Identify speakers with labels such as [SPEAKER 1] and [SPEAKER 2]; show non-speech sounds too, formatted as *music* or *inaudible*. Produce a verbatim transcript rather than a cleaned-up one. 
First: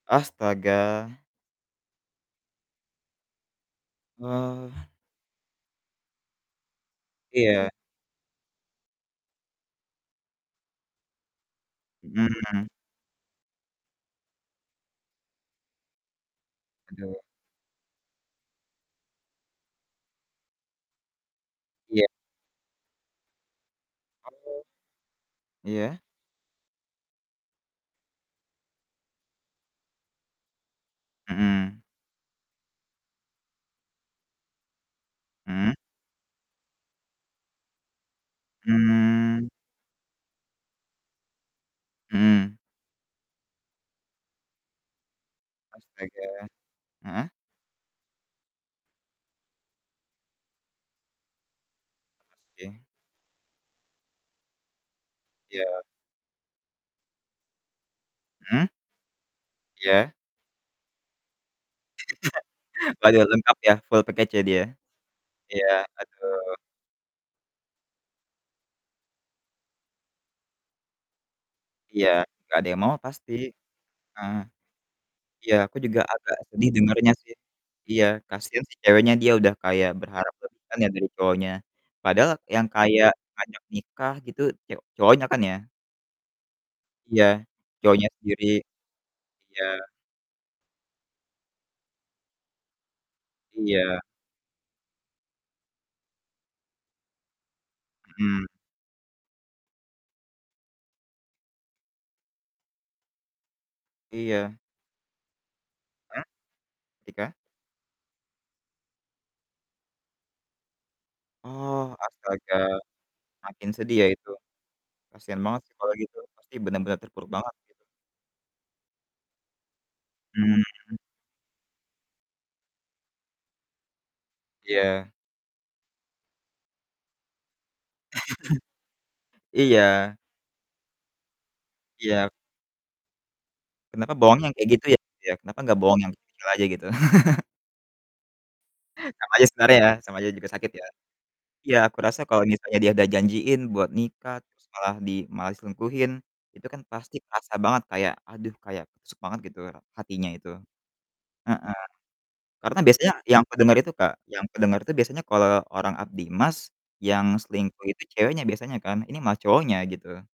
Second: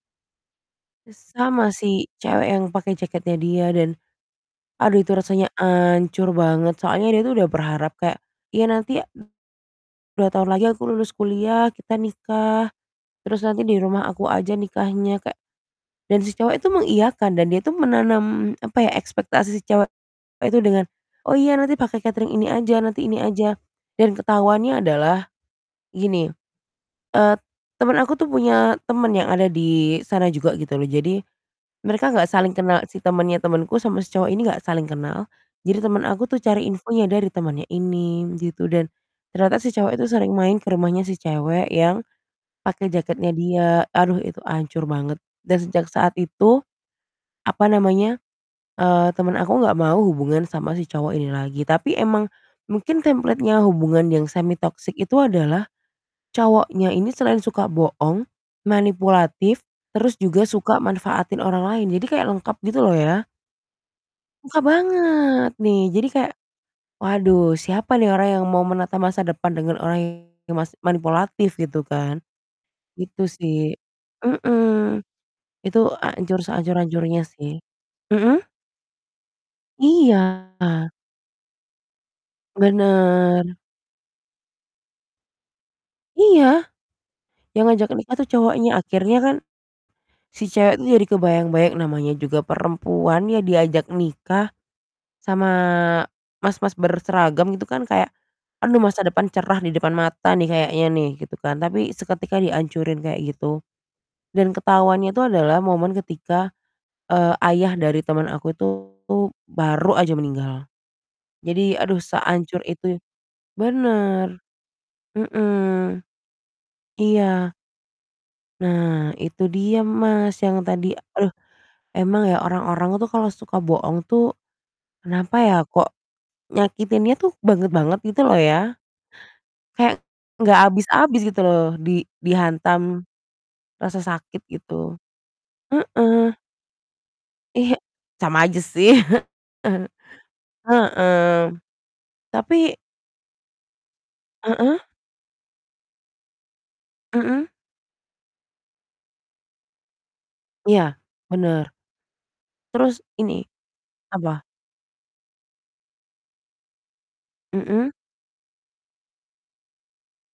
[SPEAKER 1] Astaga.
[SPEAKER 2] S sama si cewek yang pakai jaketnya dia dan
[SPEAKER 1] Ah.
[SPEAKER 2] aduh itu rasanya ancur banget soalnya dia tuh udah
[SPEAKER 1] Iya.
[SPEAKER 2] berharap kayak, "Iya nanti ya a dua tahun lagi aku lulus kuliah, kita
[SPEAKER 1] Mhm.
[SPEAKER 2] nikah terus nanti di rumah aku aja nikahnya," kek dan si cowok itu
[SPEAKER 1] Aduh.
[SPEAKER 2] mengiyakan dan dia tuh menanam, apa ya, ekspektasi si cewek itu dengan, "Oh iya nanti
[SPEAKER 1] Iya.
[SPEAKER 2] pakai catering ini aja, nanti ini aja," dan
[SPEAKER 1] Oh.
[SPEAKER 2] ketahuannya adalah,
[SPEAKER 1] Iya.
[SPEAKER 2] gini, eee, temen aku tuh punya temen yang ada di sana juga gitu loh. Jadi
[SPEAKER 1] Mhm.
[SPEAKER 2] mereka enggak saling kenal si temennya temenku sama si cowok ini enggak saling kenal,
[SPEAKER 1] Mhm?
[SPEAKER 2] jadi temen aku tuh cari infonya dari temennya ini gitu dan
[SPEAKER 1] Hmm.
[SPEAKER 2] ternyata si cowok itu sering main ke rumahnya si cewek yang
[SPEAKER 1] Mhm.
[SPEAKER 2] pakai jaketnya dia, aduh, itu hancur banget dan sejak saat
[SPEAKER 1] Astaga,
[SPEAKER 2] itu,
[SPEAKER 1] heeh.
[SPEAKER 2] apa namanya, eee, temen aku nggak mau hubungan sama si cowok ini lagi, tapi emang
[SPEAKER 1] E sih.
[SPEAKER 2] mungkin template-nya hubungan yang semi toxic itu adalah
[SPEAKER 1] Iya.
[SPEAKER 2] cowoknya ini selain suka bohong,
[SPEAKER 1] Mhm.
[SPEAKER 2] manipulatif
[SPEAKER 1] Iya.
[SPEAKER 2] terus juga suka manfaatin orang lain. Jadi kayak lengkap gitu loh
[SPEAKER 1] *laughs*
[SPEAKER 2] ya.
[SPEAKER 1] Waduh lengkap ya full package ya
[SPEAKER 2] Lengkap
[SPEAKER 1] dia.
[SPEAKER 2] banget
[SPEAKER 1] Iya,
[SPEAKER 2] nih, jadi kayak,
[SPEAKER 1] aduh.
[SPEAKER 2] waduh, siapa nih orang yang mau menata masa depan dengan orang yang mas manipulatif gitu
[SPEAKER 1] Iya
[SPEAKER 2] kan.
[SPEAKER 1] gak ada yang mau
[SPEAKER 2] Gitu
[SPEAKER 1] pasti,
[SPEAKER 2] sih,
[SPEAKER 1] heeh.
[SPEAKER 2] mhm,
[SPEAKER 1] Iya aku
[SPEAKER 2] Itu
[SPEAKER 1] juga agak
[SPEAKER 2] hancur
[SPEAKER 1] sedih dengernya
[SPEAKER 2] sehancur-hancurnya
[SPEAKER 1] sih,
[SPEAKER 2] sih.
[SPEAKER 1] iya
[SPEAKER 2] Mhm?
[SPEAKER 1] kasian si ceweknya dia udah kayak berharap
[SPEAKER 2] Iya.
[SPEAKER 1] berlebihan ya dari cowoknya. Padahal yang kayak
[SPEAKER 2] Bener.
[SPEAKER 1] ngajak nikah gitu ce cowoknya kan ya?
[SPEAKER 2] Iya,
[SPEAKER 1] Iya,
[SPEAKER 2] yang ngajak
[SPEAKER 1] cowoknya
[SPEAKER 2] nikah itu
[SPEAKER 1] sendiri.
[SPEAKER 2] cowoknya, akhirnya kan,
[SPEAKER 1] Iya.
[SPEAKER 2] si cewek itu jadi kebayang-bayang namanya juga perempuan ya diajak
[SPEAKER 1] Iya.
[SPEAKER 2] nikah sama mas-mas berseragam gitu kan, kayak
[SPEAKER 1] Mhm.
[SPEAKER 2] aduh masa depan cerah di depan mata nih kayaknya nih, gitu kan, tapi seketika diancurin kayak gitu. Dan
[SPEAKER 1] Iya.
[SPEAKER 2] ketahuannya itu adalah momen
[SPEAKER 1] Ah?
[SPEAKER 2] ketika,
[SPEAKER 1] Tika?
[SPEAKER 2] eee, ayah dari teman aku itu baru aja meninggal, jadi
[SPEAKER 1] Oh,
[SPEAKER 2] aduh
[SPEAKER 1] astaga
[SPEAKER 2] sehancur itu
[SPEAKER 1] makin sedih ya itu,
[SPEAKER 2] bener.
[SPEAKER 1] kasian banget sih kalau
[SPEAKER 2] Mhm.
[SPEAKER 1] gitu pasti bener-bener terpuruk
[SPEAKER 2] Iya.
[SPEAKER 1] banget gitu.
[SPEAKER 2] Nah, itu dia, Mas, yang tadi
[SPEAKER 1] Mmm.
[SPEAKER 2] aduh, emang ya orang-orang tuh kalau suka bohong tuh,
[SPEAKER 1] Iya.
[SPEAKER 2] kenapa ya kok nyakitinnya tuh banget-banget gitu loh ya.
[SPEAKER 1] *laughs*
[SPEAKER 2] Kayak
[SPEAKER 1] Iya.
[SPEAKER 2] nggak habis-habis gitu loh di
[SPEAKER 1] Iya.
[SPEAKER 2] dihantam rasa
[SPEAKER 1] Kenapa bohong
[SPEAKER 2] sakit
[SPEAKER 1] yang kayak gitu
[SPEAKER 2] gitu.
[SPEAKER 1] ya? Kenapa gak bohong yang
[SPEAKER 2] Heeh.
[SPEAKER 1] kecil-kecil aja gitu? *laughs*
[SPEAKER 2] Iya sama aja sih.
[SPEAKER 1] Sama aja sebenernya
[SPEAKER 2] *chuckles*
[SPEAKER 1] ya, sama aja juga sakit ya.
[SPEAKER 2] Heeh.
[SPEAKER 1] Iya aku rasa kalau
[SPEAKER 2] Tapi
[SPEAKER 1] misalnya dia ada janjiin buat nikah terus
[SPEAKER 2] Heeh.
[SPEAKER 1] malah di malah diselingkuhin itu kan pasti
[SPEAKER 2] Mhm.
[SPEAKER 1] kerasa banget kayak aduh kayak ketusuk banget gitu ra hatinya itu,
[SPEAKER 2] Iya bener,
[SPEAKER 1] heeh. Karena
[SPEAKER 2] terus
[SPEAKER 1] biasanya
[SPEAKER 2] ini
[SPEAKER 1] yang aku denger itu, Kak yang
[SPEAKER 2] apa?
[SPEAKER 1] aku denger itu biasanya kalo orang abdi emas, yang selingkuh
[SPEAKER 2] Mhm.
[SPEAKER 1] itu ceweknya biasanya kan ini malah cowoknya gitu.